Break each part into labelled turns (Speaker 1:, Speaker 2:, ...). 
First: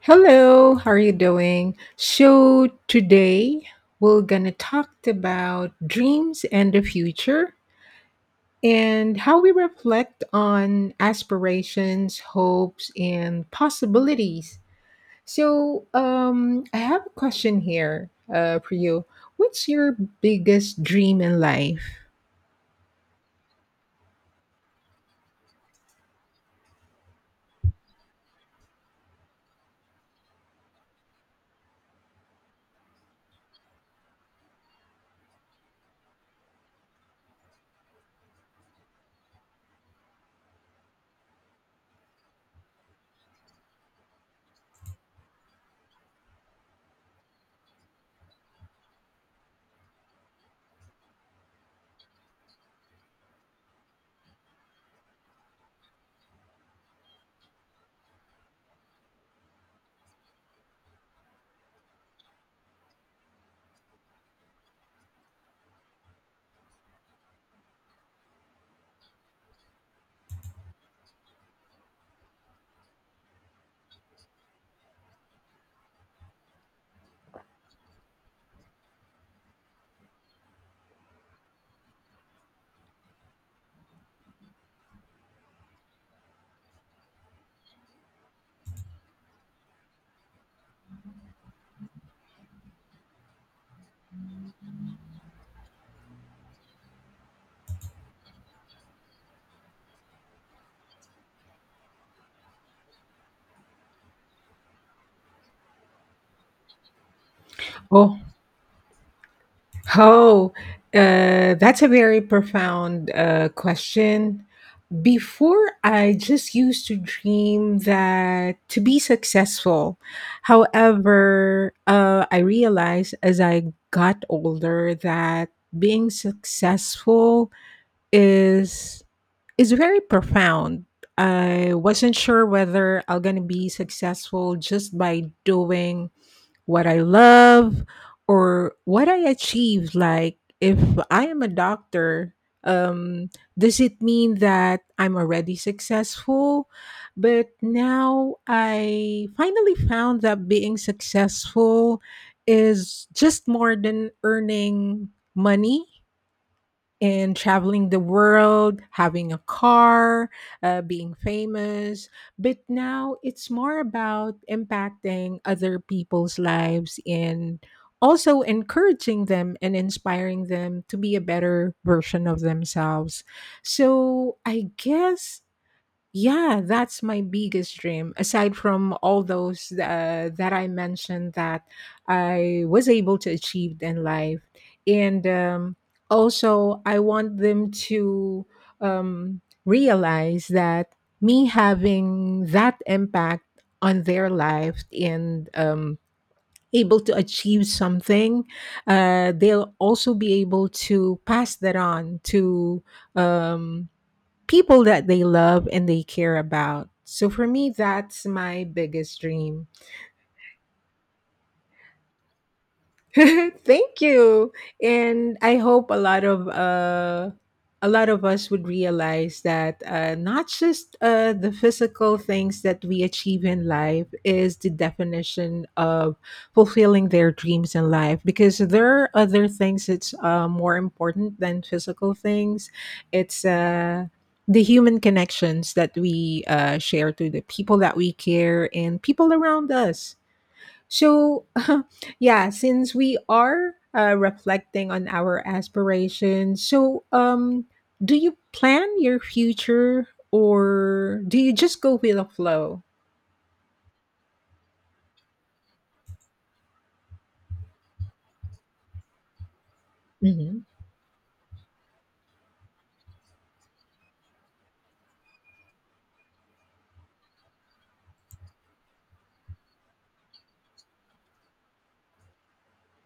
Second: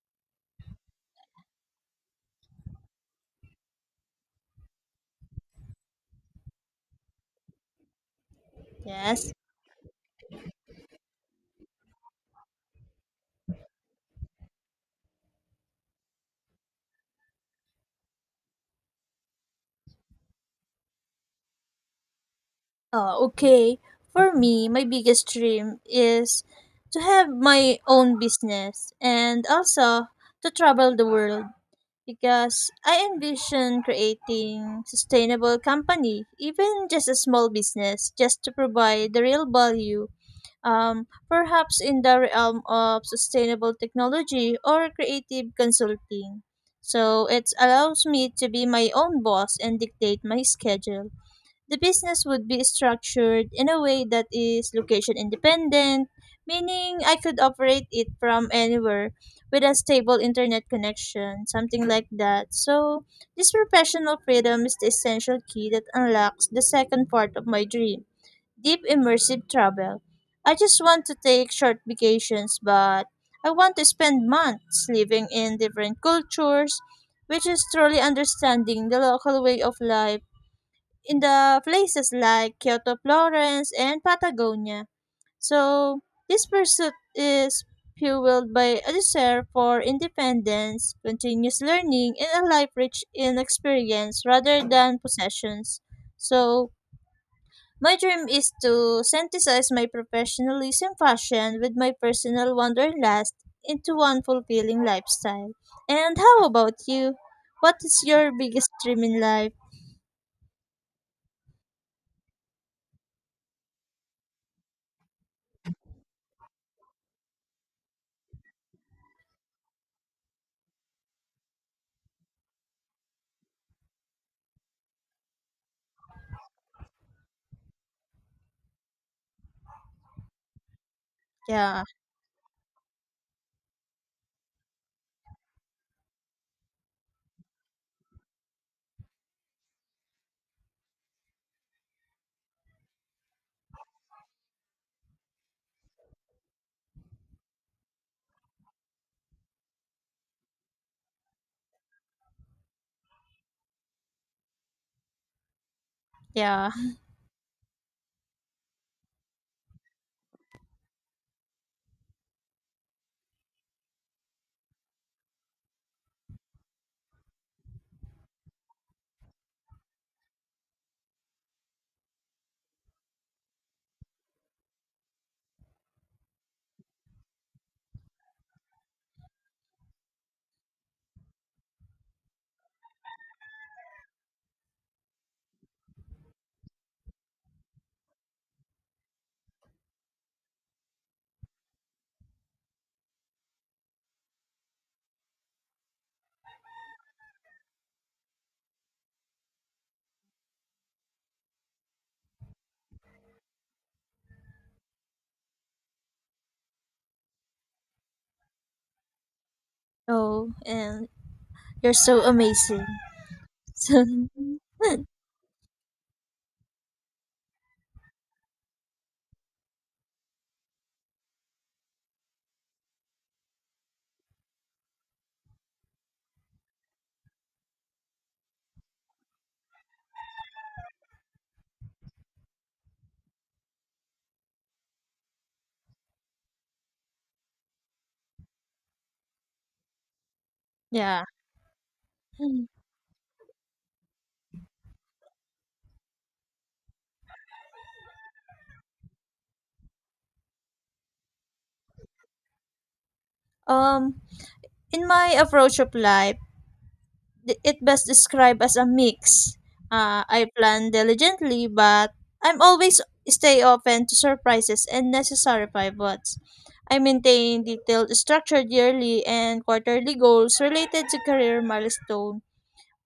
Speaker 1: Hello, how are you doing? So today we're gonna talk about dreams and the future and
Speaker 2: Yes.
Speaker 1: how we reflect on aspirations, hopes, and possibilities. So I have a question here for you. What's your biggest dream in life?
Speaker 2: Okay. For me, my biggest dream is to have my own business and also to travel the world because I envision creating sustainable company, even just a small business, just to provide the real value. Perhaps in the realm of sustainable technology or creative consulting. So it allows me to be my own boss and dictate my schedule. The business would be structured in a way that is location independent, meaning I could operate it from anywhere with a stable internet connection, something like that. So, this professional freedom is the essential key that unlocks the second part of my dream deep immersive travel. I just want to take short vacations, but I want to spend months living in different cultures, which is truly understanding the local way of life in the places like Kyoto, Florence, and Patagonia. So this pursuit is fueled by a desire for independence, continuous learning, and a life rich in experience rather than possessions. So my dream is to synthesize my professionalism fashion with my personal wanderlust into one fulfilling lifestyle. And how about you? What is
Speaker 1: Oh,
Speaker 2: your biggest dream in life?
Speaker 1: oh, that's a very profound question. Before, I just used to dream that to be successful. However, I realized as I got older that being successful is is very profound. I
Speaker 2: Yeah,
Speaker 1: wasn't sure whether I'm gonna be successful just by doing what I love or what I achieve. Like, if I am a doctor, um, does it mean that I'm already successful? But now I finally found that being successful is just more than earning money
Speaker 2: yeah.
Speaker 1: and traveling the world, having a car, being famous. But now it's more about impacting other people's lives and also encouraging them and inspiring them to be a better version of themselves. So I guess yeah, that's my biggest dream. Aside from all those that I mentioned that I was able to achieve in life, and also I want them to realize that me having that impact on their life and able to achieve something, they'll also be able to pass that on to. Um, People that they love and they care about. So for me, that's my biggest dream.
Speaker 2: Oh, and you're so amazing.
Speaker 1: Thank
Speaker 2: So,
Speaker 1: you. And I hope a lot of us would realize that not just the physical things that we achieve in life is the definition of fulfilling their dreams in life, because there are other things that's more important than physical things. It's the human connections that we share to the people that we care and people around us,
Speaker 2: yeah.
Speaker 1: so, yeah, since we are reflecting on our aspirations, so do you plan your future or do you just go with the flow?
Speaker 2: Um, in my approach of life, it best described as a mix. I
Speaker 1: hmm
Speaker 2: plan diligently, but I'm always stay open to surprises and necessary pivots. I maintain detailed structured yearly and quarterly goals related to career milestone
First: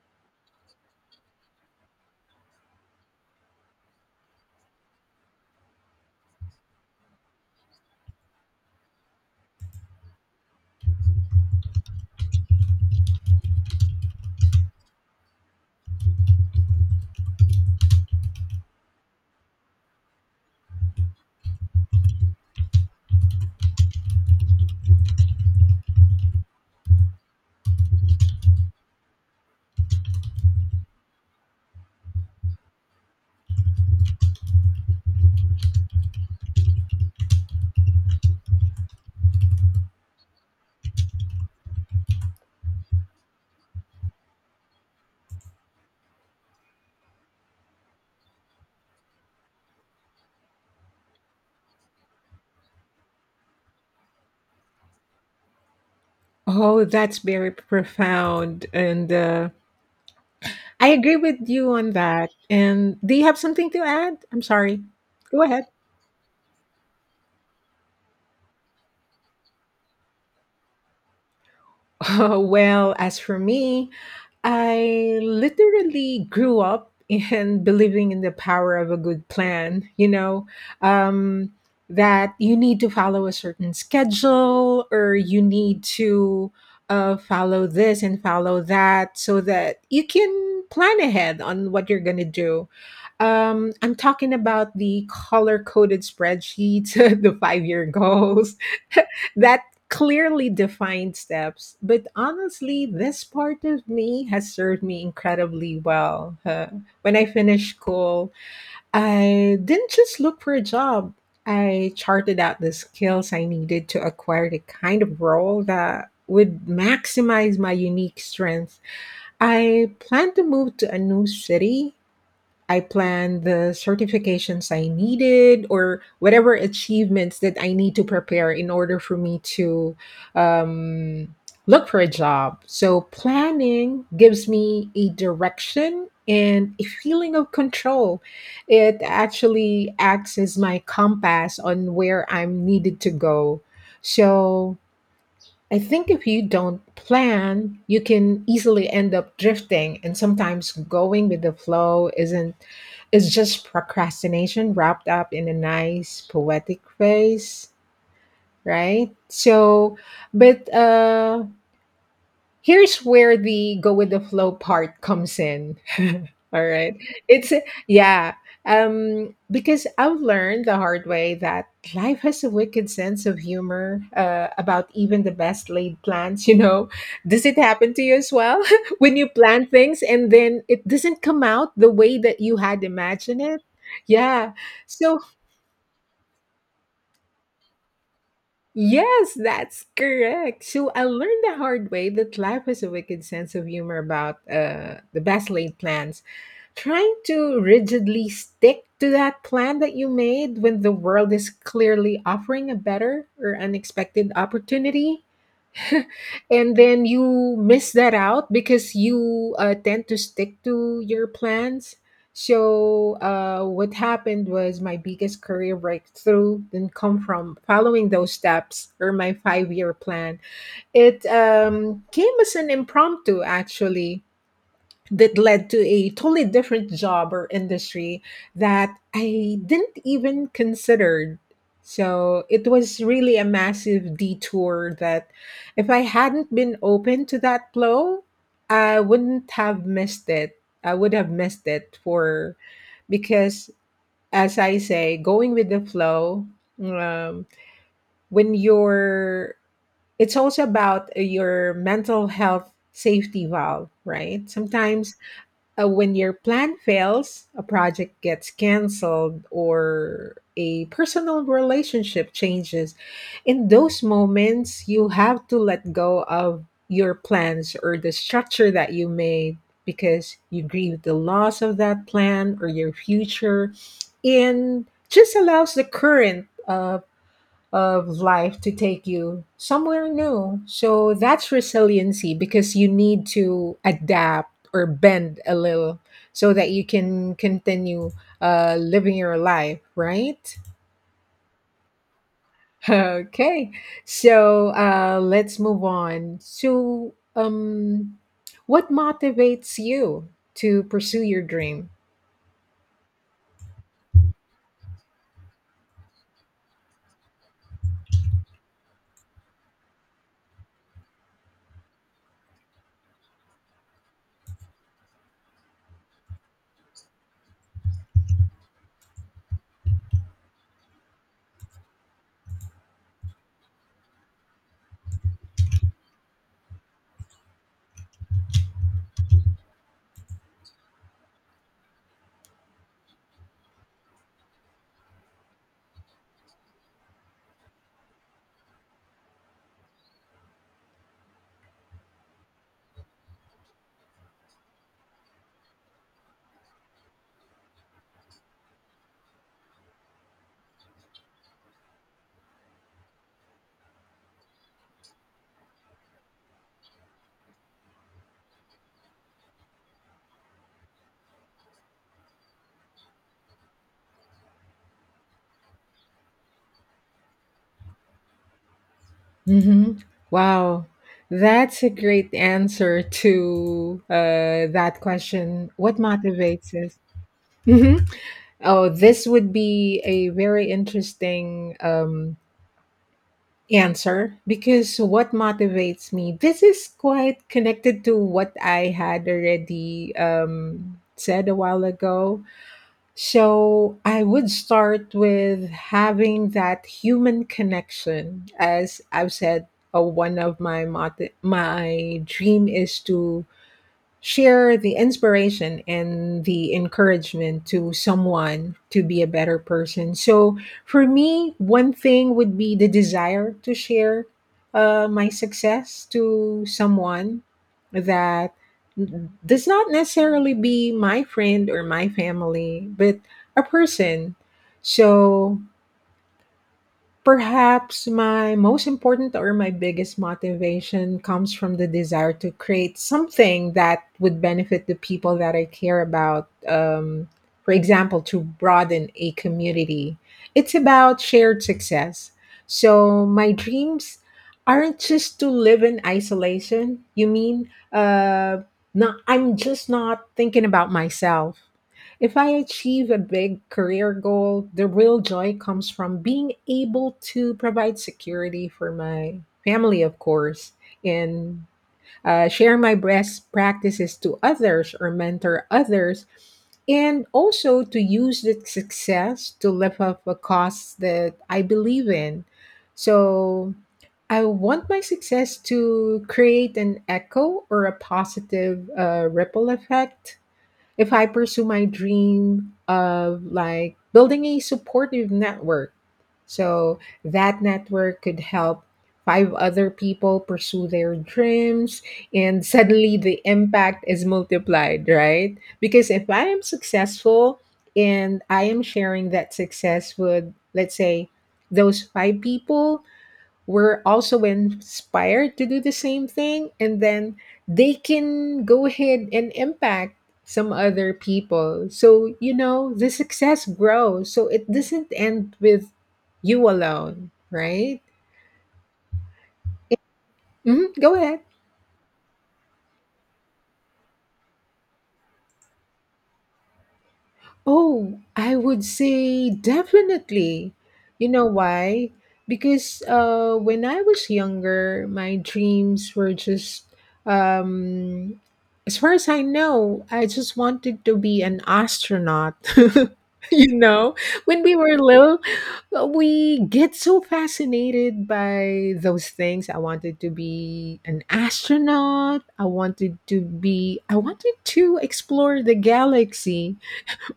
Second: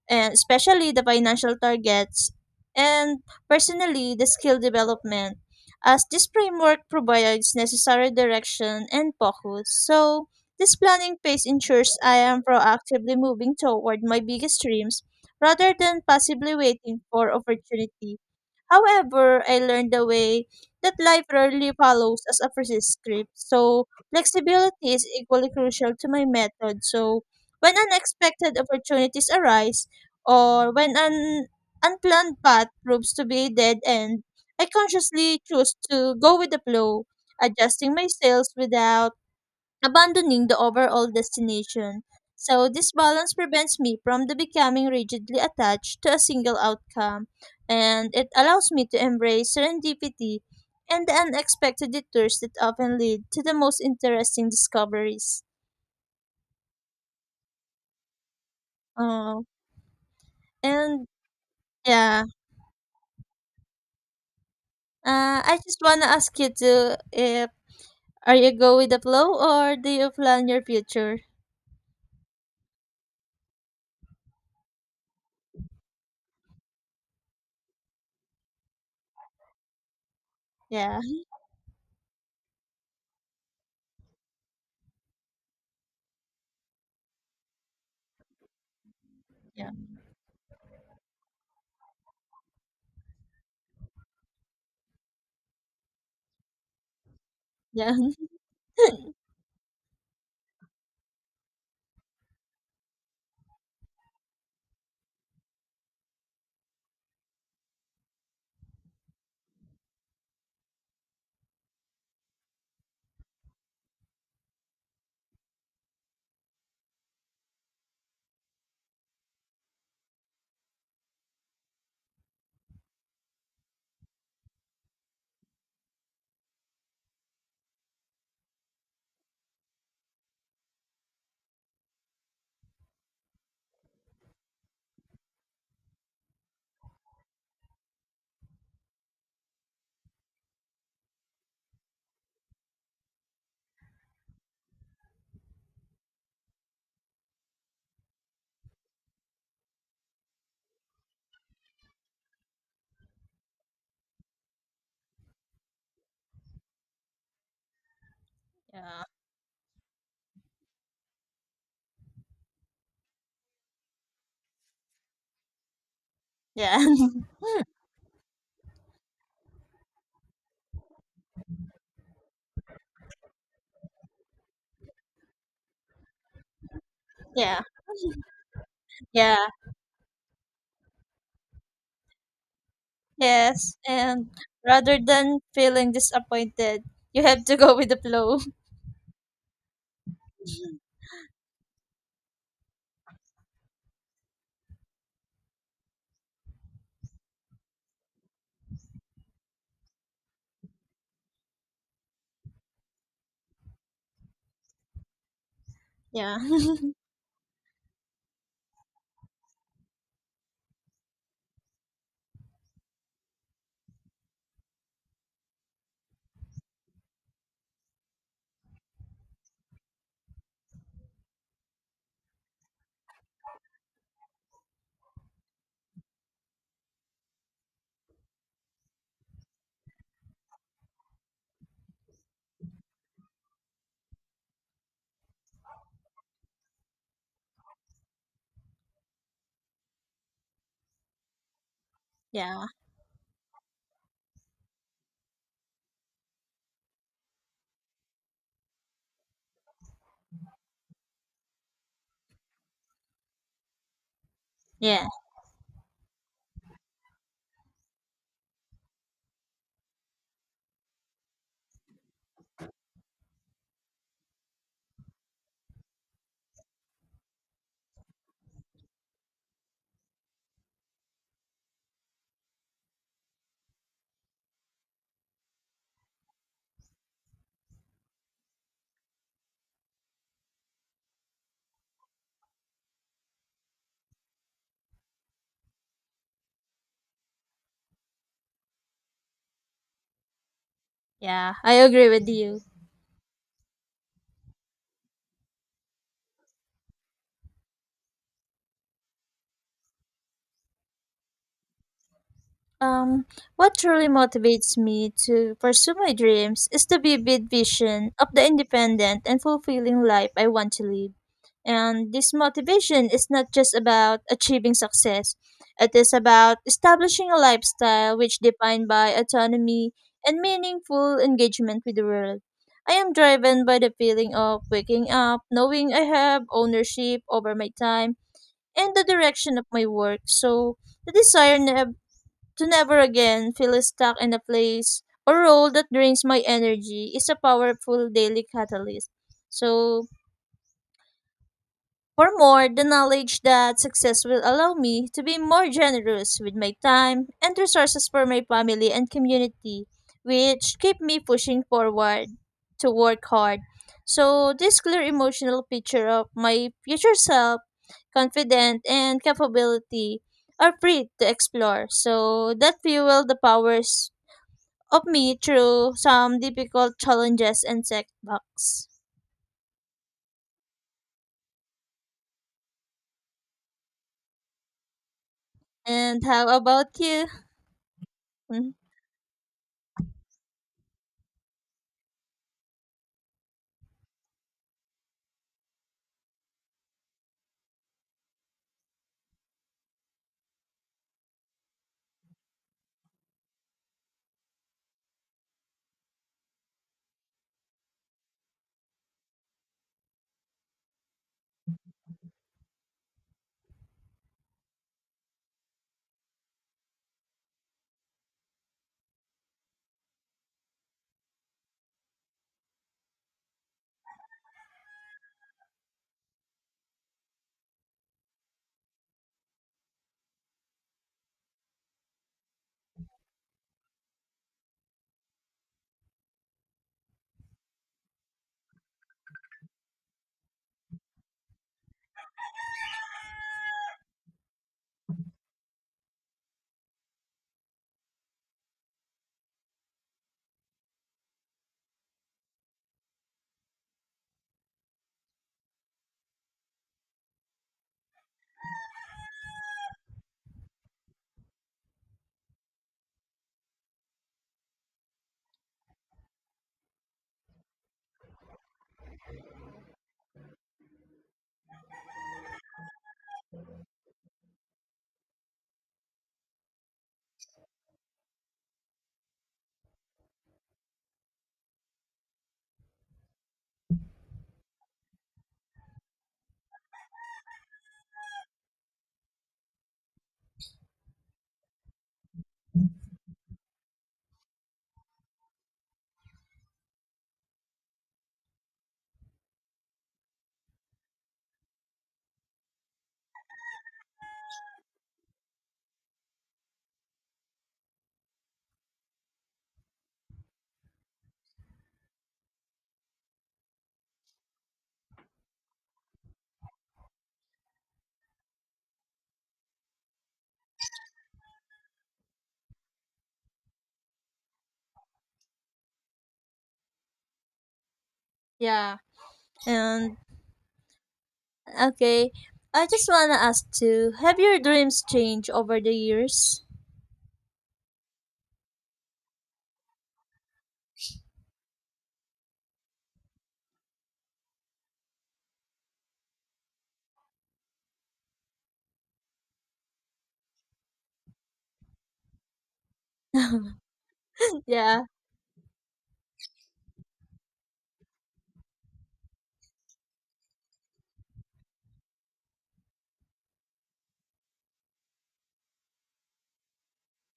Speaker 2: and especially the financial targets, and personally the skill development as this framework provides necessary direction and focus. So this planning phase ensures I am proactively moving toward my biggest dreams rather than passively waiting for opportunities. However, I learned the way that life rarely follows as a precise script, so flexibility is equally crucial to my method. So when unexpected opportunities arise or when an unplanned path proves to be a dead end, I consciously choose to go with the flow, adjusting my sails without abandoning the overall destination. So, this balance prevents me from the becoming rigidly attached to a single outcome, and it allows me to embrace serendipity and the unexpected detours that often lead to the most interesting discoveries.
Speaker 1: Oh, that's very profound. And
Speaker 2: Oh,
Speaker 1: I
Speaker 2: and
Speaker 1: agree with you on
Speaker 2: yeah,
Speaker 1: that. And do you have something to add? I'm sorry. Go
Speaker 2: I
Speaker 1: ahead.
Speaker 2: just wanna ask you too if are you go with the flow or do you plan your future?
Speaker 1: Well, as for me, I literally grew up in believing in the power of a good plan, you know,
Speaker 2: Yeah,
Speaker 1: um, that you need to follow a certain schedule or you need to follow this and follow that so
Speaker 2: yeah,
Speaker 1: that you can plan ahead on what you're going to do. I'm talking about the color coded spreadsheets, the 5-year
Speaker 2: yeah,
Speaker 1: goals, that clearly defined steps. But honestly, this part of me has served me incredibly well. Huh? When I finished school, I didn't just look for a job. I charted out the skills I needed to acquire the kind of role that would maximize my unique strengths. I planned to move to a new city. I planned the certifications I needed or whatever achievements that I need to prepare in order for me to um, look for a job. So, planning gives me a direction and a feeling of control. It actually acts as my compass on where I'm needed to go. So, I think if you don't plan, you can easily end up drifting, and sometimes going with the flow isn't, it's just procrastination wrapped up in a nice poetic phrase,
Speaker 2: yeah,
Speaker 1: right? So, but here's where the go with the flow part comes in. All
Speaker 2: yeah,
Speaker 1: right. It's yeah. Because I've learned the hard way that life has a wicked sense of humor about even the best laid plans. You know, does it
Speaker 2: yeah,
Speaker 1: happen to you as well when you
Speaker 2: yeah.
Speaker 1: plan things and then it doesn't come out the way that you had imagined it?
Speaker 2: Yes, and
Speaker 1: Yeah.
Speaker 2: rather
Speaker 1: So
Speaker 2: than feeling disappointed, you have to go with the flow.
Speaker 1: yes, that's correct. So I learned the hard way that life has a wicked sense of humor about the best laid plans. Trying to rigidly stick to that plan that you made when the world is clearly offering a better or unexpected opportunity
Speaker 2: Yeah.
Speaker 1: and then you miss that out because you tend to stick to your plans. So what happened was my biggest career breakthrough didn't come from following those steps or my five-year plan. It came as an impromptu, actually, that led to a totally different job or industry that I didn't even consider. So it was really a massive detour that if I hadn't been open to that flow, I wouldn't have missed it. I would have missed it for,
Speaker 2: Yeah.
Speaker 1: because as I say, going with the flow, um, when you're, it's also about your mental health safety valve, right?
Speaker 2: Yeah.
Speaker 1: Sometimes when your plan fails, a project gets canceled, or a personal relationship changes, in those moments, you have to let go of your plans or the structure that you made, because you grieve the loss of that plan or your future, and just allows the current of life to take you somewhere new. So that's resiliency, because you need to adapt or bend a little so that you can continue living your life, right?
Speaker 2: Yeah, I agree with you.
Speaker 1: Okay. So let's move on. So, what motivates you to pursue your dream?
Speaker 2: Um, what truly motivates me to pursue my dreams is the vivid vision of the independent and fulfilling life I want to live. And this motivation is not just about achieving success, it is about establishing a lifestyle which defined by autonomy and meaningful engagement with the world. I am driven by the feeling of waking up, knowing I have ownership over my time and the direction of my work. So the desire never to never again feel stuck in a place or role that drains my energy is a powerful daily catalyst. So, for more, the knowledge that success will allow me to be more generous with my time and resources for my family and community, which keep me pushing forward to work hard. So, this clear emotional picture of my future self, confident, and capability are free to explore. So, that fuel the powers of me through some difficult challenges and setbacks.
Speaker 1: hmm Wow, that's a great answer to that question. What
Speaker 2: And how
Speaker 1: motivates us?
Speaker 2: about you?
Speaker 1: hmm
Speaker 2: Mhm.
Speaker 1: Oh, this would be a very interesting answer, because what motivates me? This is quite connected to what I had already said a while ago. So I would start with having that human connection. As I've said, one of my motto, my dream is to share the inspiration and the encouragement to someone to be a better person. So, for me, one thing would be the desire to share my success to someone that does not necessarily be my friend or my family, but a person. So, perhaps my most important or my biggest motivation comes from the desire to create something that would benefit the people that I care about. For example, to broaden a community, it's about shared success. So, my dreams aren't just to live in isolation. You mean, not, I'm just not thinking about myself. If I achieve a big career goal, the real joy comes from being able to provide security for my family, of course, and share my best practices to others or mentor others, and also to use the success to lift up a cause that I believe in. So I want my success to create an echo or a positive ripple effect if I pursue my dream of like building a supportive network. So that network could help five other people pursue their dreams, and suddenly the impact is multiplied, right? Because if I am successful and I am sharing that success with, let's say, those five people, were also inspired to do the same thing, and then they can go ahead and impact some other people, so you know the success grows, so it doesn't end with you alone, right?
Speaker 2: Yeah. And
Speaker 1: Mhm, go ahead.
Speaker 2: okay, I just wanna ask too. Have your dreams changed over the years?
Speaker 1: Oh, I would say definitely. You know why? Because when I was younger, my dreams were just, um, as far as I know, I just wanted to be an astronaut. You know, when we were
Speaker 2: yeah,
Speaker 1: little, we get so fascinated by those things. I wanted to be an astronaut. I wanted to explore the galaxy,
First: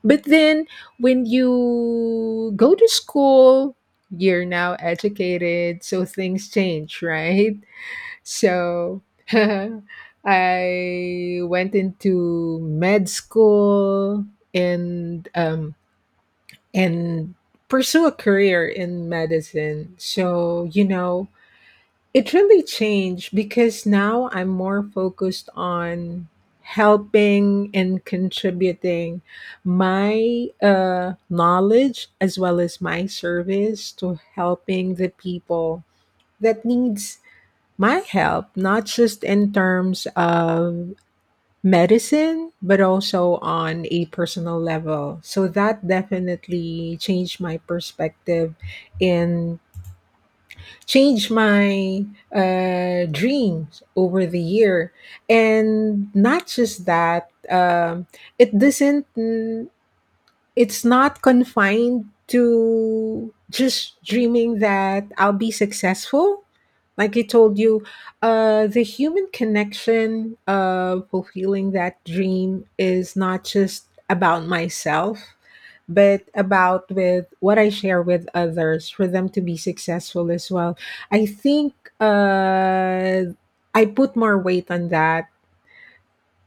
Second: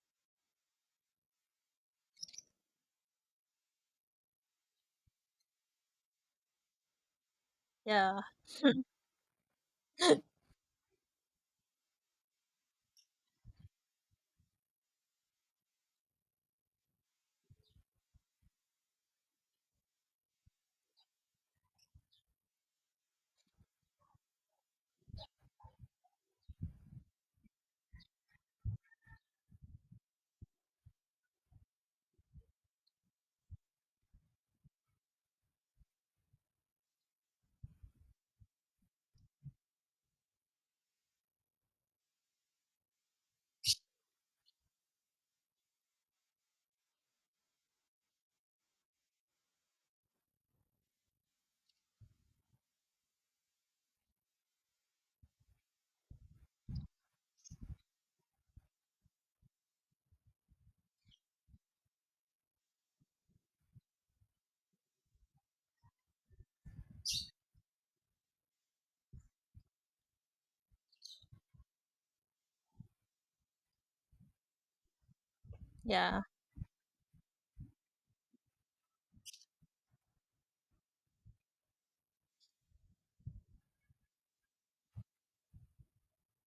Speaker 1: but then when you go to school, you're now educated, so things change, right?
Speaker 2: yeah,
Speaker 1: So I went into med school and and pursue a career in medicine. So, you know, it really changed because now I'm more focused on helping and contributing my knowledge as well as my service to helping the people that needs my help, not just in terms of medicine but also on a personal level, so that definitely changed my perspective in, changed my dreams over the year. And not just that, it doesn't it's not confined to just dreaming that I'll be successful. Like I told you, the human connection of fulfilling that dream is not just about myself, but
Speaker 2: yeah.
Speaker 1: about with what I share with others for them to be successful as well. I think I put more weight on that,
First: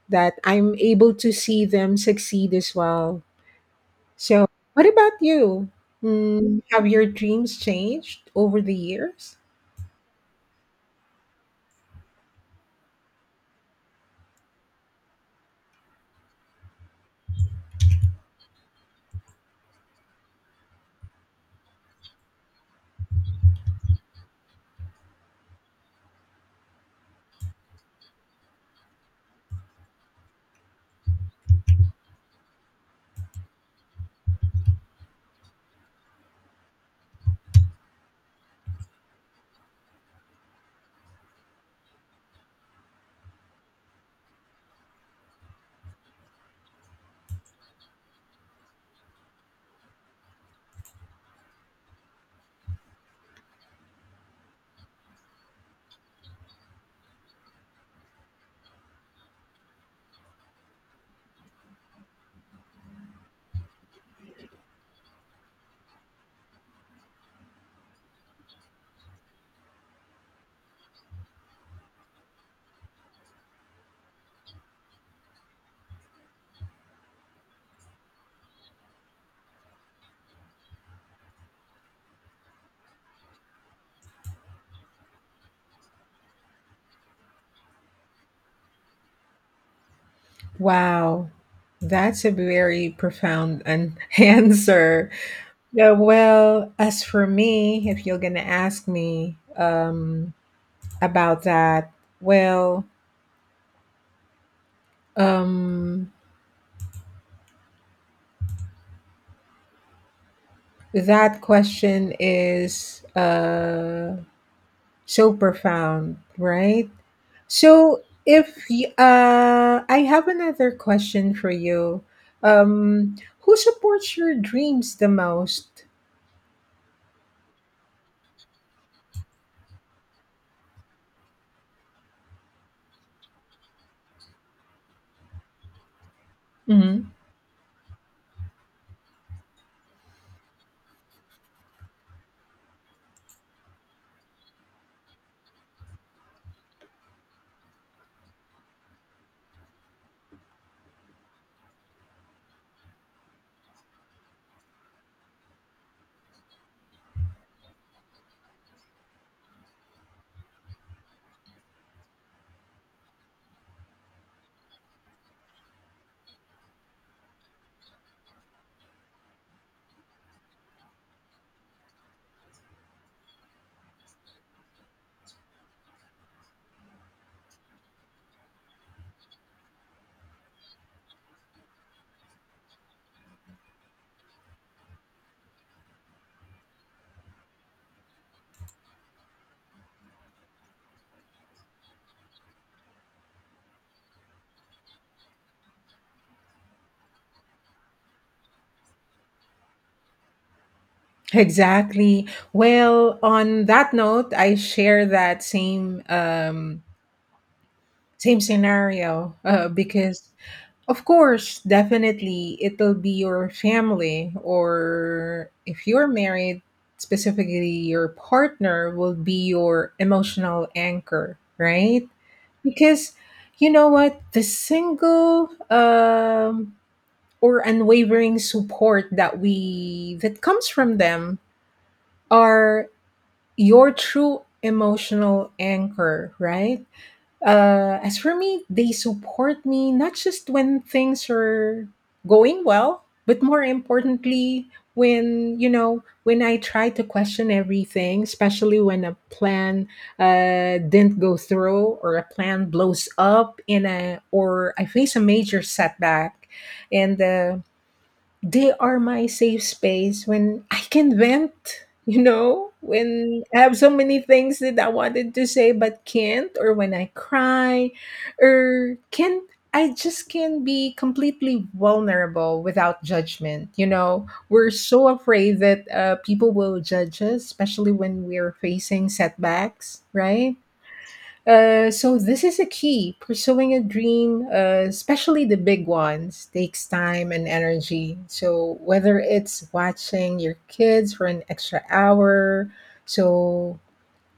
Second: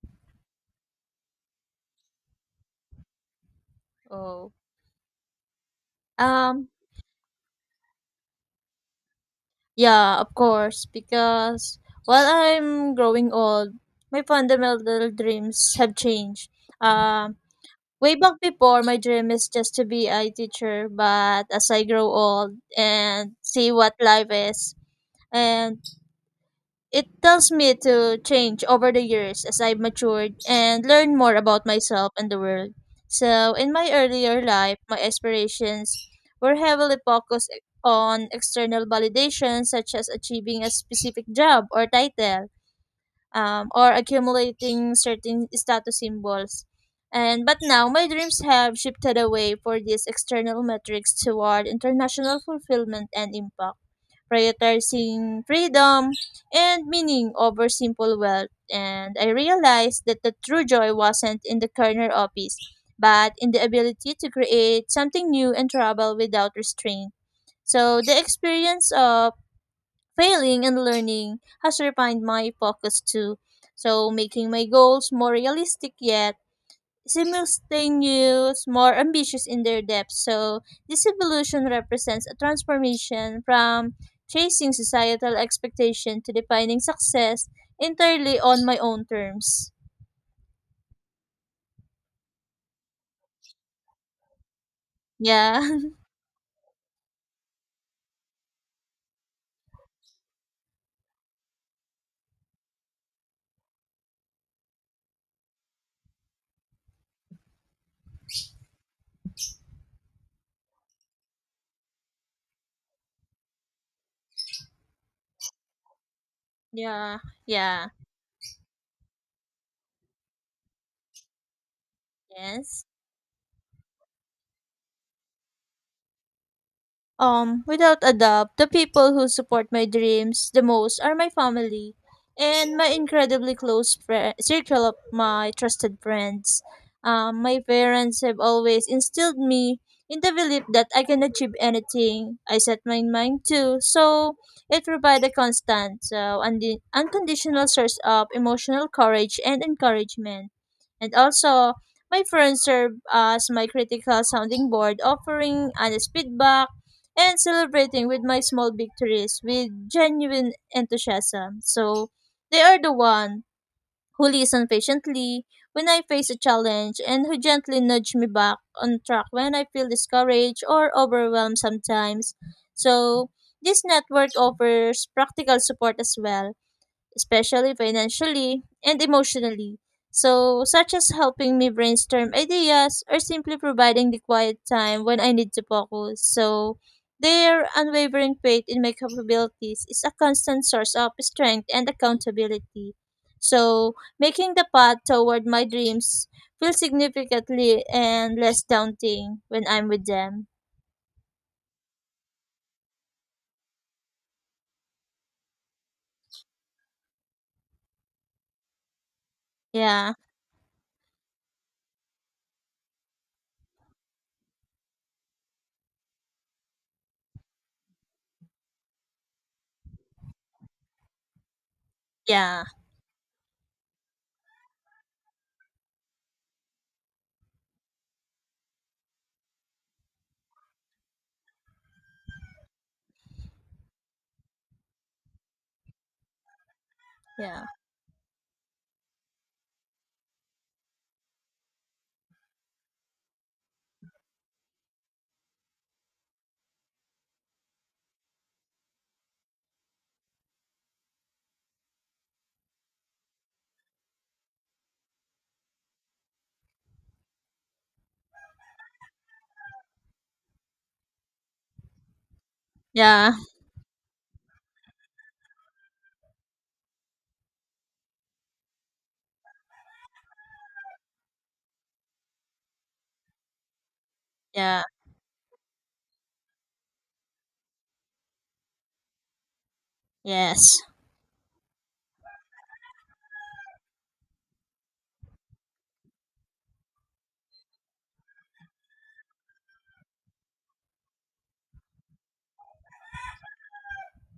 Speaker 1: that I'm able to see them succeed as well, so,
Speaker 2: Oh.
Speaker 1: what about you? Mm,
Speaker 2: Um,
Speaker 1: have your dreams changed over the years?
Speaker 2: yeah, of course, because while I'm growing old, my fundamental dreams have changed. Um, Way back before, my dream is just to be a teacher, but as I grow old and see what life is, and it tells me to change over the years as I matured and learn more about myself and the world. So, in my earlier life, my aspirations were heavily focused on external validation, such as achieving a specific job or title, or accumulating certain status symbols. And but now my dreams have shifted away for these external metrics toward international fulfillment and impact, prioritizing freedom and meaning over simple wealth. And I realized that the true joy wasn't in the corner office, but in the ability to create something new and travel without restraint. So the experience of failing and learning has refined my focus too, so making my goals more realistic yet simultaneous, more ambitious in their depth. So this evolution represents a transformation from chasing societal expectation to defining success entirely on my own terms.
Speaker 1: Wow, that's a very profound answer.
Speaker 2: Yeah,
Speaker 1: Yeah, well, as for me, if you're gonna ask me about that, well, um, that question is so profound, right?
Speaker 2: yeah, yeah,
Speaker 1: So if y- I have another question for you,
Speaker 2: yes.
Speaker 1: who supports your dreams the most?
Speaker 2: Without a doubt, the people who support my dreams the most are my family and my incredibly close fri circle of my trusted friends.
Speaker 1: Mhm.
Speaker 2: My parents have always instilled me in the belief that I can achieve anything I set my mind to, so it provides a constant, so unconditional source of emotional courage and encouragement. And also, my friends serve as my critical sounding board, offering honest feedback and celebrating with my small victories with genuine enthusiasm. So they are the one who listen patiently when I face a challenge and who gently nudge me back on track when I feel discouraged or overwhelmed sometimes. So this network offers practical support as well, especially financially and emotionally. So, such as helping me brainstorm ideas or simply providing the quiet time when I need to focus. So, their unwavering faith in my capabilities is a constant source of strength and accountability. So, making the path toward my dreams feels significantly and less daunting when I'm with them.
Speaker 1: Exactly. Well, on that note, I share that same same scenario
Speaker 2: Yeah,
Speaker 1: because of course, definitely it'll be your family, or if you're married, specifically your partner will be your emotional anchor, right?
Speaker 2: yeah,
Speaker 1: Because you know what, the single or unwavering support that we that comes from them are your true emotional anchor, right?
Speaker 2: yeah,
Speaker 1: As for me, they support me not just when things are going well, but more importantly, when when I try to question everything, especially when a plan didn't go through or a plan blows up in a or I face a major setback, and they are my safe space when I can vent,
Speaker 2: yeah,
Speaker 1: when I have so many things that I wanted to say but can't, or when I cry, or can I just can be completely vulnerable without judgment. You know, we're
Speaker 2: yeah,
Speaker 1: so afraid that people will judge us, especially when we're facing setbacks, right?
Speaker 2: yes,
Speaker 1: So this is a key. Pursuing a dream, especially the big ones, takes time and energy. So whether it's watching your kids for an extra hour, so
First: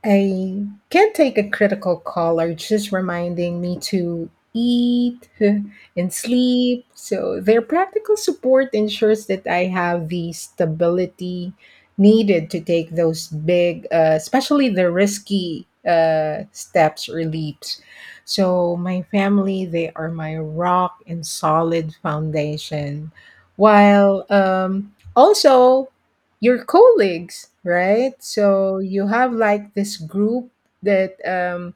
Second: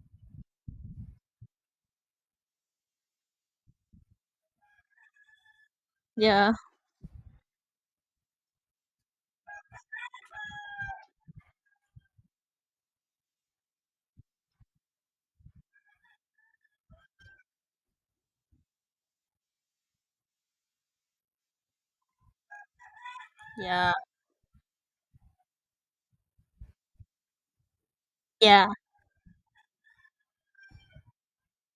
Speaker 1: I can't take a critical call or just reminding me to eat and
Speaker 2: yeah,
Speaker 1: sleep. So their practical support ensures that I have the stability needed to take those big, especially the risky steps or leaps. So my family, they are my rock and solid foundation.
Speaker 2: yeah,
Speaker 1: While also your colleagues, right? So you have like this group that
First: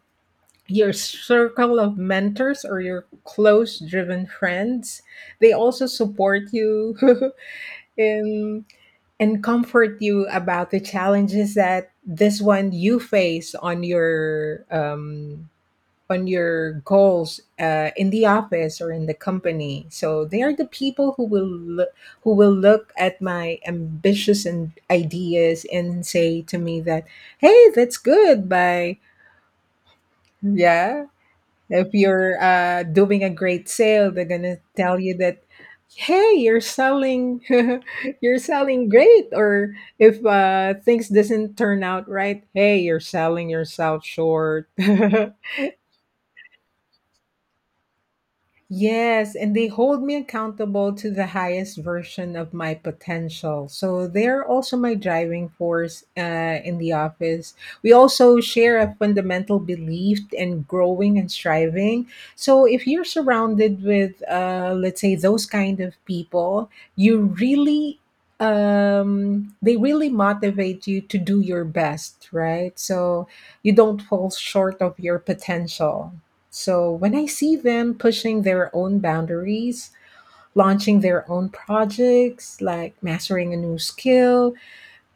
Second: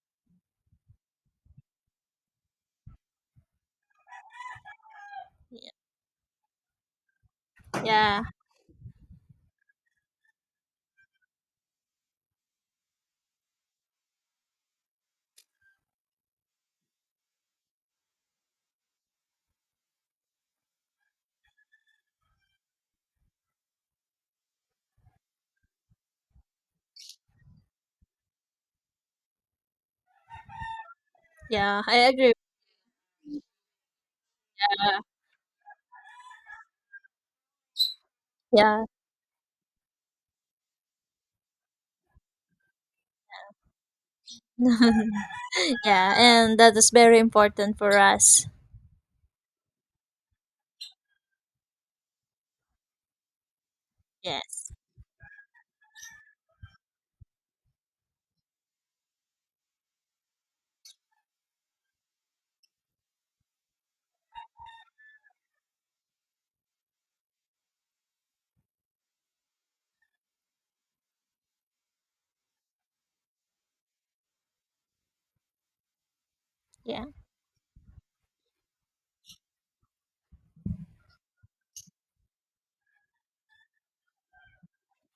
Speaker 1: your circle of mentors or your close driven friends, they
Speaker 2: yeah.
Speaker 1: also support you
Speaker 2: Yeah,
Speaker 1: in and comfort you about the challenges that this one you face on your goals in the office or in the company. So they are the people who will look at my ambitious and ideas and say to me that, "Hey, that's good." By yeah,
Speaker 2: yeah,
Speaker 1: if
Speaker 2: I agree with
Speaker 1: you're doing a great sale, they're gonna tell
Speaker 2: that.
Speaker 1: you that. Hey, you're selling, you're
Speaker 2: Yeah,
Speaker 1: selling great. Or if things doesn't turn out right, hey, you're selling yourself short.
Speaker 2: yeah, and that is very important for us.
Speaker 1: Yes, and they hold me accountable to the highest version of my potential. So they're
Speaker 2: Yes.
Speaker 1: also my driving force in the office. We also share a fundamental belief in growing and striving. So if you're surrounded with, let's say, those kind of people, you really they really motivate you to do your best, right? So you don't fall short of your potential. So
Speaker 2: Yeah.
Speaker 1: when I see them pushing their own boundaries, launching their own projects, like mastering a new skill,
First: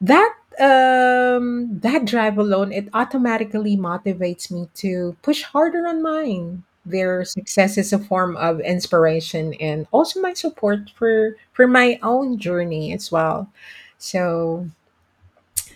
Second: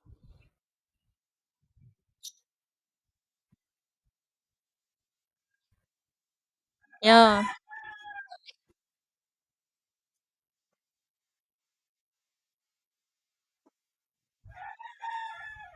Speaker 1: that drive alone, it automatically motivates me to push harder on mine. Their
Speaker 2: Yeah.
Speaker 1: success is a form of inspiration and also my support for my own journey as well. So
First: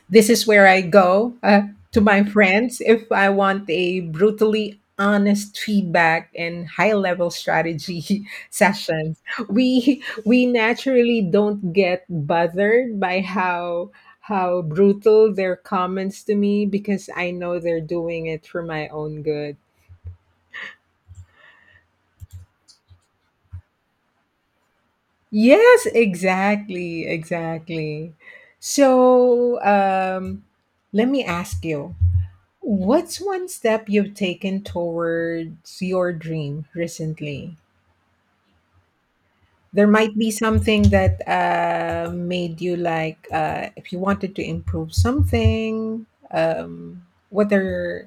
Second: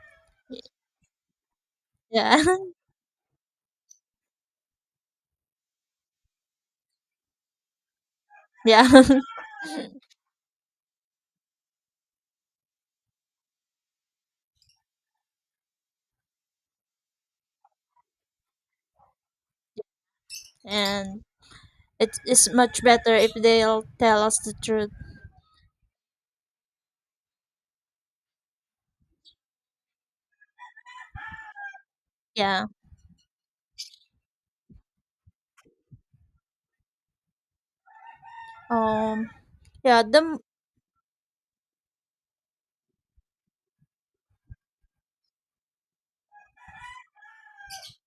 Speaker 1: this is where I go to my
Speaker 2: Yeah.
Speaker 1: friends if I want a brutally honest feedback and high level strategy
Speaker 2: Yeah.
Speaker 1: sessions. We naturally don't get bothered by how brutal their comments to me because I know they're doing it for my own good.
Speaker 2: And it is much better if they'll tell us the truth.
Speaker 1: Yes, exactly, exactly. So, let me ask you,
Speaker 2: Yeah.
Speaker 1: what's one step you've taken towards your dream recently?
Speaker 2: Um.
Speaker 1: There
Speaker 2: Yeah.
Speaker 1: might
Speaker 2: The
Speaker 1: be
Speaker 2: m-
Speaker 1: something that made you like, if you wanted to improve something, what are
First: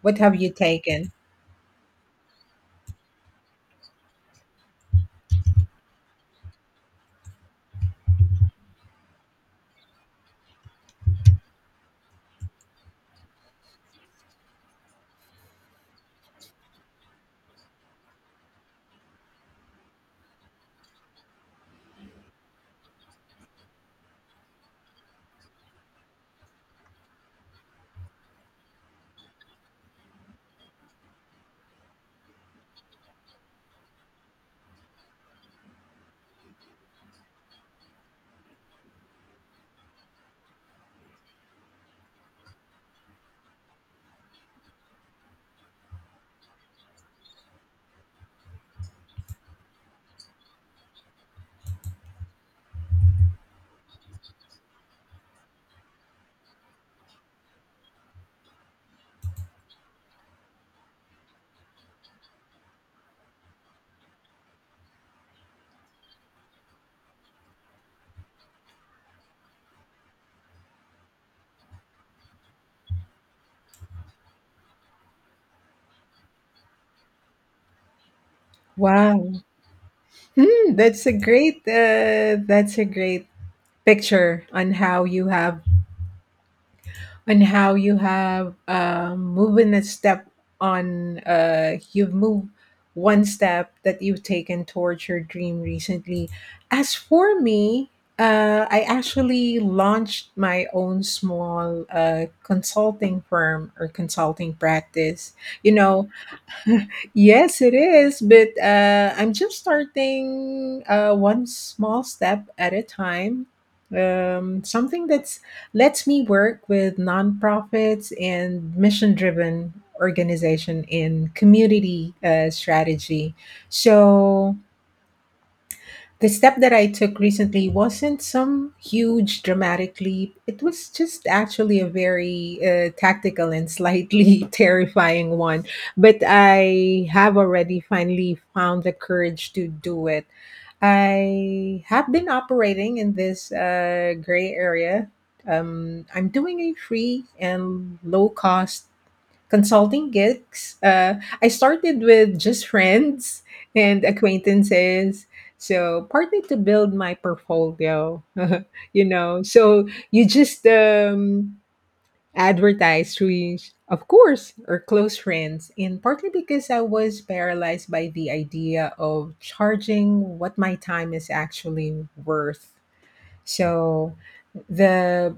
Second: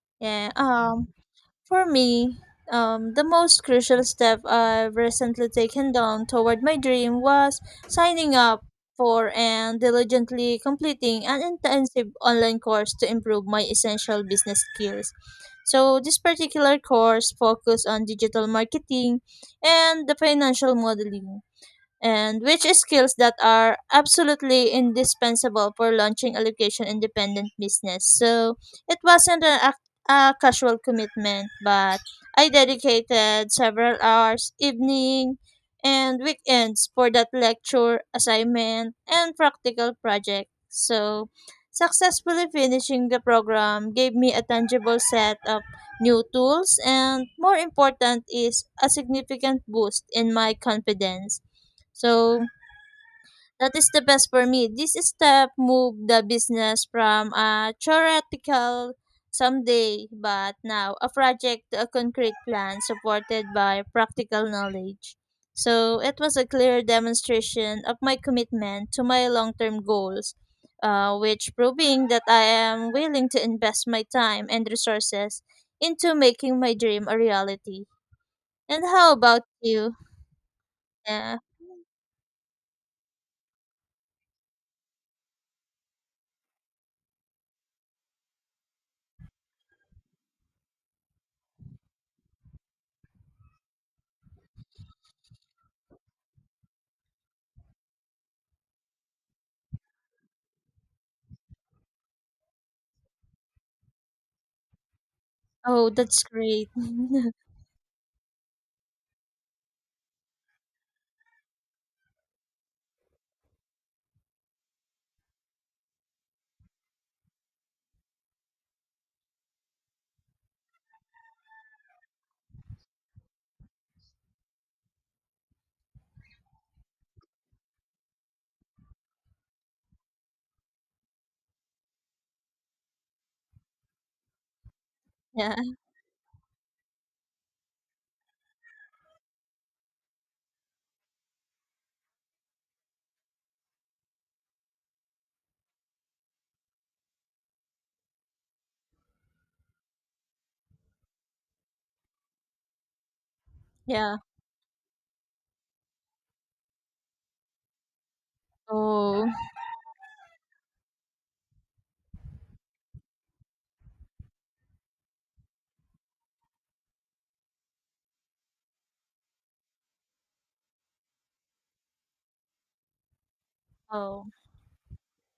Speaker 1: what have you
Speaker 2: yeah.
Speaker 1: taken?
Speaker 2: For me, the most crucial step I've recently taken down toward my dream was signing up for and diligently completing an intensive online course to improve my essential business skills. So, this particular course focused on digital marketing and the financial modeling and which is skills that are absolutely indispensable for launching a location independent business. So it wasn't a casual commitment, but I dedicated several hours, evening and weekends for that lecture, assignment, and practical project. So successfully finishing the program gave me a tangible set of new tools and more important is a significant boost in my confidence, so that is the best for me. This step moved the business from a theoretical someday, but now a project to a concrete plan supported by practical knowledge. So it was a clear demonstration of my commitment to my long-term goals, which proving that I am willing to invest my time and resources into making my dream a reality. And how about
Speaker 1: Wow.
Speaker 2: you?
Speaker 1: Hmm, that's a
Speaker 2: Yeah.
Speaker 1: great picture on how you have and how you have moving a step on you've moved one step that you've taken towards your dream recently. As for me, I actually launched my own small consulting firm or consulting practice, you
Speaker 2: Oh,
Speaker 1: know.
Speaker 2: that's great.
Speaker 1: Yes, it is, but I'm just starting one small step at a time. Something that's lets me work with nonprofits and mission-driven organization in community strategy. So the step that I took recently wasn't some huge dramatic leap. It was just actually a very tactical and slightly terrifying
Speaker 2: yeah.
Speaker 1: one. But I have already finally found the courage to do it. I have been operating in this gray area. I'm doing a free and low cost consulting gigs, I started with just friends and
Speaker 2: Yeah.
Speaker 1: acquaintances. So partly to build my portfolio, you
Speaker 2: Oh,
Speaker 1: know. So you just advertise through, of course, or close friends, and partly because I was paralyzed by the idea of charging what my time is actually worth. So
Speaker 2: Oh,
Speaker 1: the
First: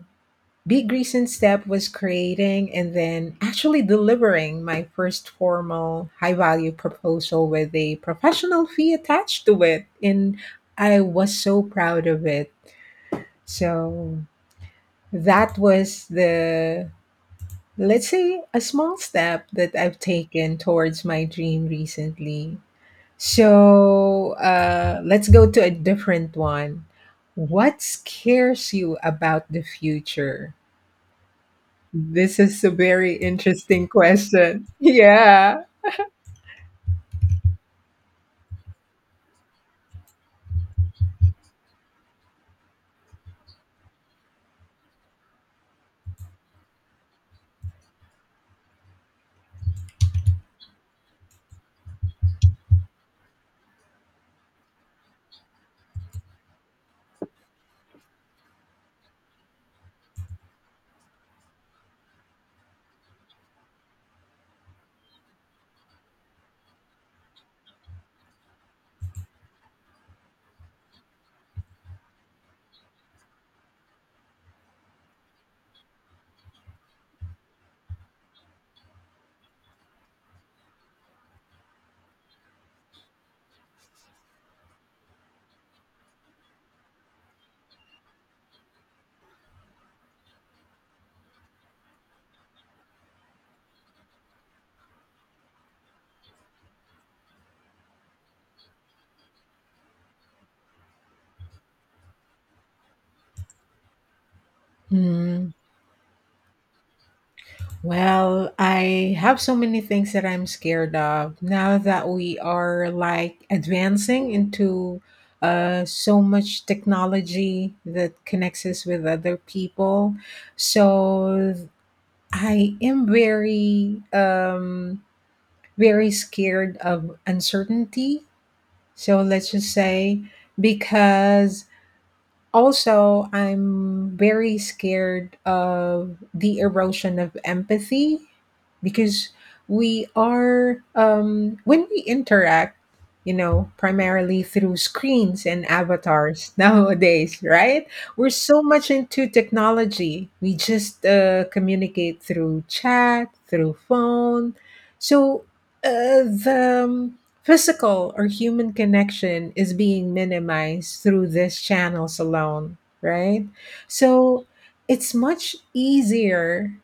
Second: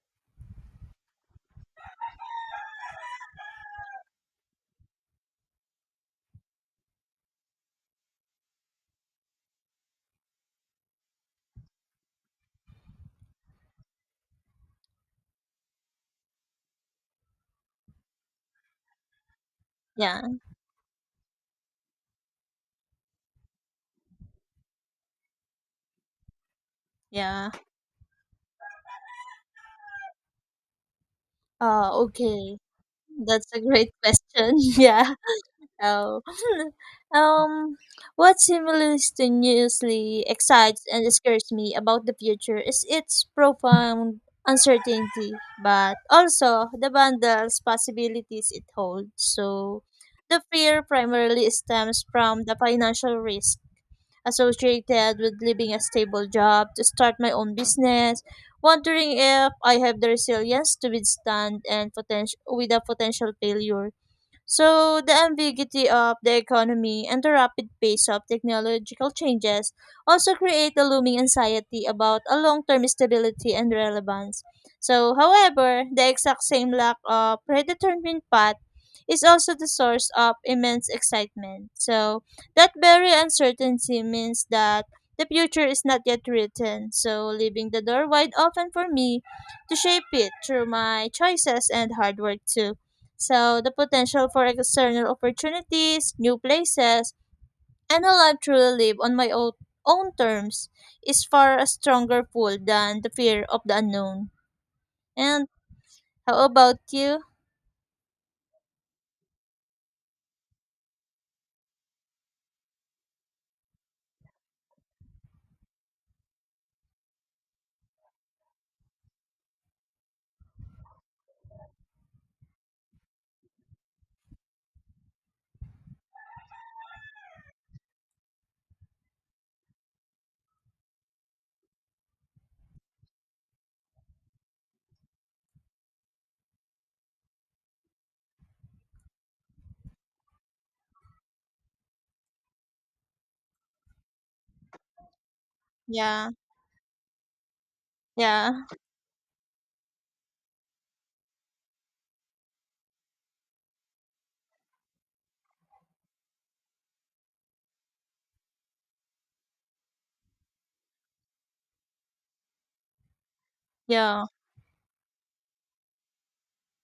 Speaker 1: big recent step was creating and then actually delivering my first formal high value proposal with a professional fee attached to it, and I was so proud of it. So that was the, let's say, a small step that I've
Speaker 2: yeah.
Speaker 1: taken towards my dream recently. So let's go to a different one.
Speaker 2: Yeah.
Speaker 1: What scares you about the future?
Speaker 2: Oh,
Speaker 1: This
Speaker 2: okay.
Speaker 1: is a very
Speaker 2: That's a
Speaker 1: interesting
Speaker 2: great question.
Speaker 1: question.
Speaker 2: yeah.
Speaker 1: Yeah.
Speaker 2: Oh. um, what simultaneously excites and scares me about the future is its profound uncertainty, but also the bundles possibilities it holds. So, the fear primarily stems from the financial risk associated with leaving a stable job to start my own business, wondering if I have the resilience to withstand and with a potential failure. So, the ambiguity of the economy and the rapid pace of technological changes also create a looming anxiety about a long term stability and relevance. So, however, the exact same lack of predetermined path is also the source of immense excitement. So, that very uncertainty means that the future is not yet written, so leaving the door wide open for me to shape it through my choices and hard work too. So the potential for external opportunities, new places, and a life truly live on my own, own terms is far a stronger pull than the fear of the unknown. And
Speaker 1: Hmm.
Speaker 2: how about you?
Speaker 1: Well, I have so many things that I'm scared of now that we are like advancing into so much technology that connects us with other people. So I am very, very scared of uncertainty. So let's just say because also, I'm very scared of the erosion of empathy because we are, when we interact, you know, primarily through screens and
Speaker 2: Yeah,
Speaker 1: avatars nowadays, right? We're
Speaker 2: yeah,
Speaker 1: so much into technology. We just communicate through chat, through phone. So, the physical or human connection is being minimized through these channels alone, right?
Speaker 2: yeah,
Speaker 1: So it's much easier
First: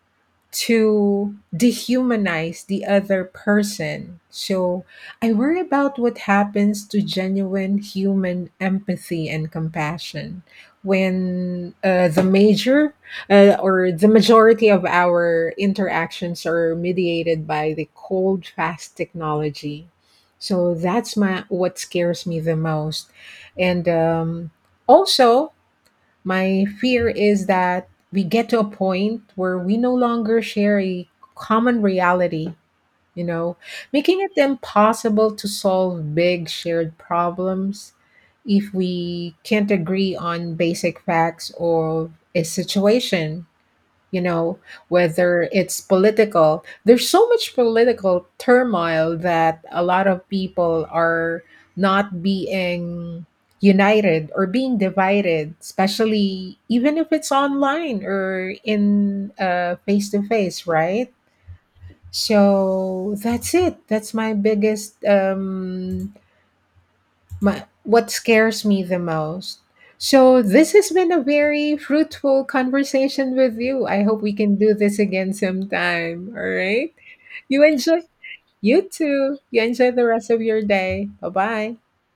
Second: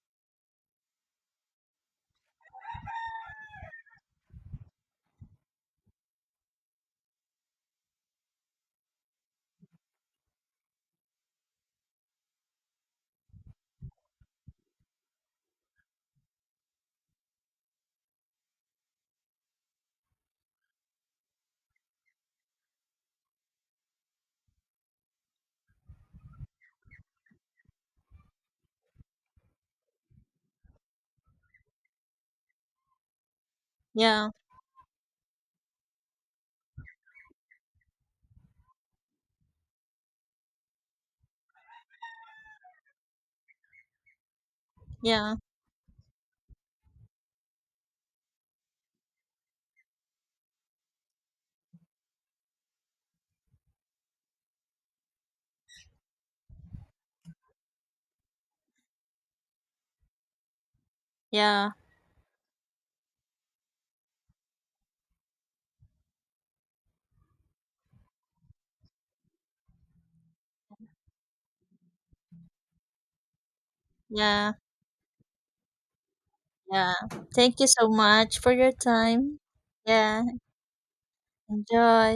Speaker 1: to dehumanize the other person. So I worry about what happens to genuine human empathy and compassion when the majority of our interactions are mediated by the cold, fast technology. So that's my what scares me the most, and also my fear is that we get to a point where we no longer share a common reality, you know, making
Speaker 2: yeah,
Speaker 1: it impossible to solve big shared problems if we can't agree on basic facts or a situation, you know,
Speaker 2: yeah,
Speaker 1: whether it's political. There's so much political turmoil that a lot of people are not being united or being divided, especially even if it's online or in face to face, right?
Speaker 2: yeah,
Speaker 1: So that's it. That's my biggest my, what scares me the most. So, this has been a very fruitful conversation with you. I hope we
Speaker 2: yeah,
Speaker 1: can do this again sometime. All right.
Speaker 2: yeah. Thank
Speaker 1: You
Speaker 2: you so
Speaker 1: enjoy,
Speaker 2: much for your
Speaker 1: you too.
Speaker 2: time.
Speaker 1: You enjoy the
Speaker 2: Yeah,
Speaker 1: rest of your day. Bye bye.
Speaker 2: enjoy.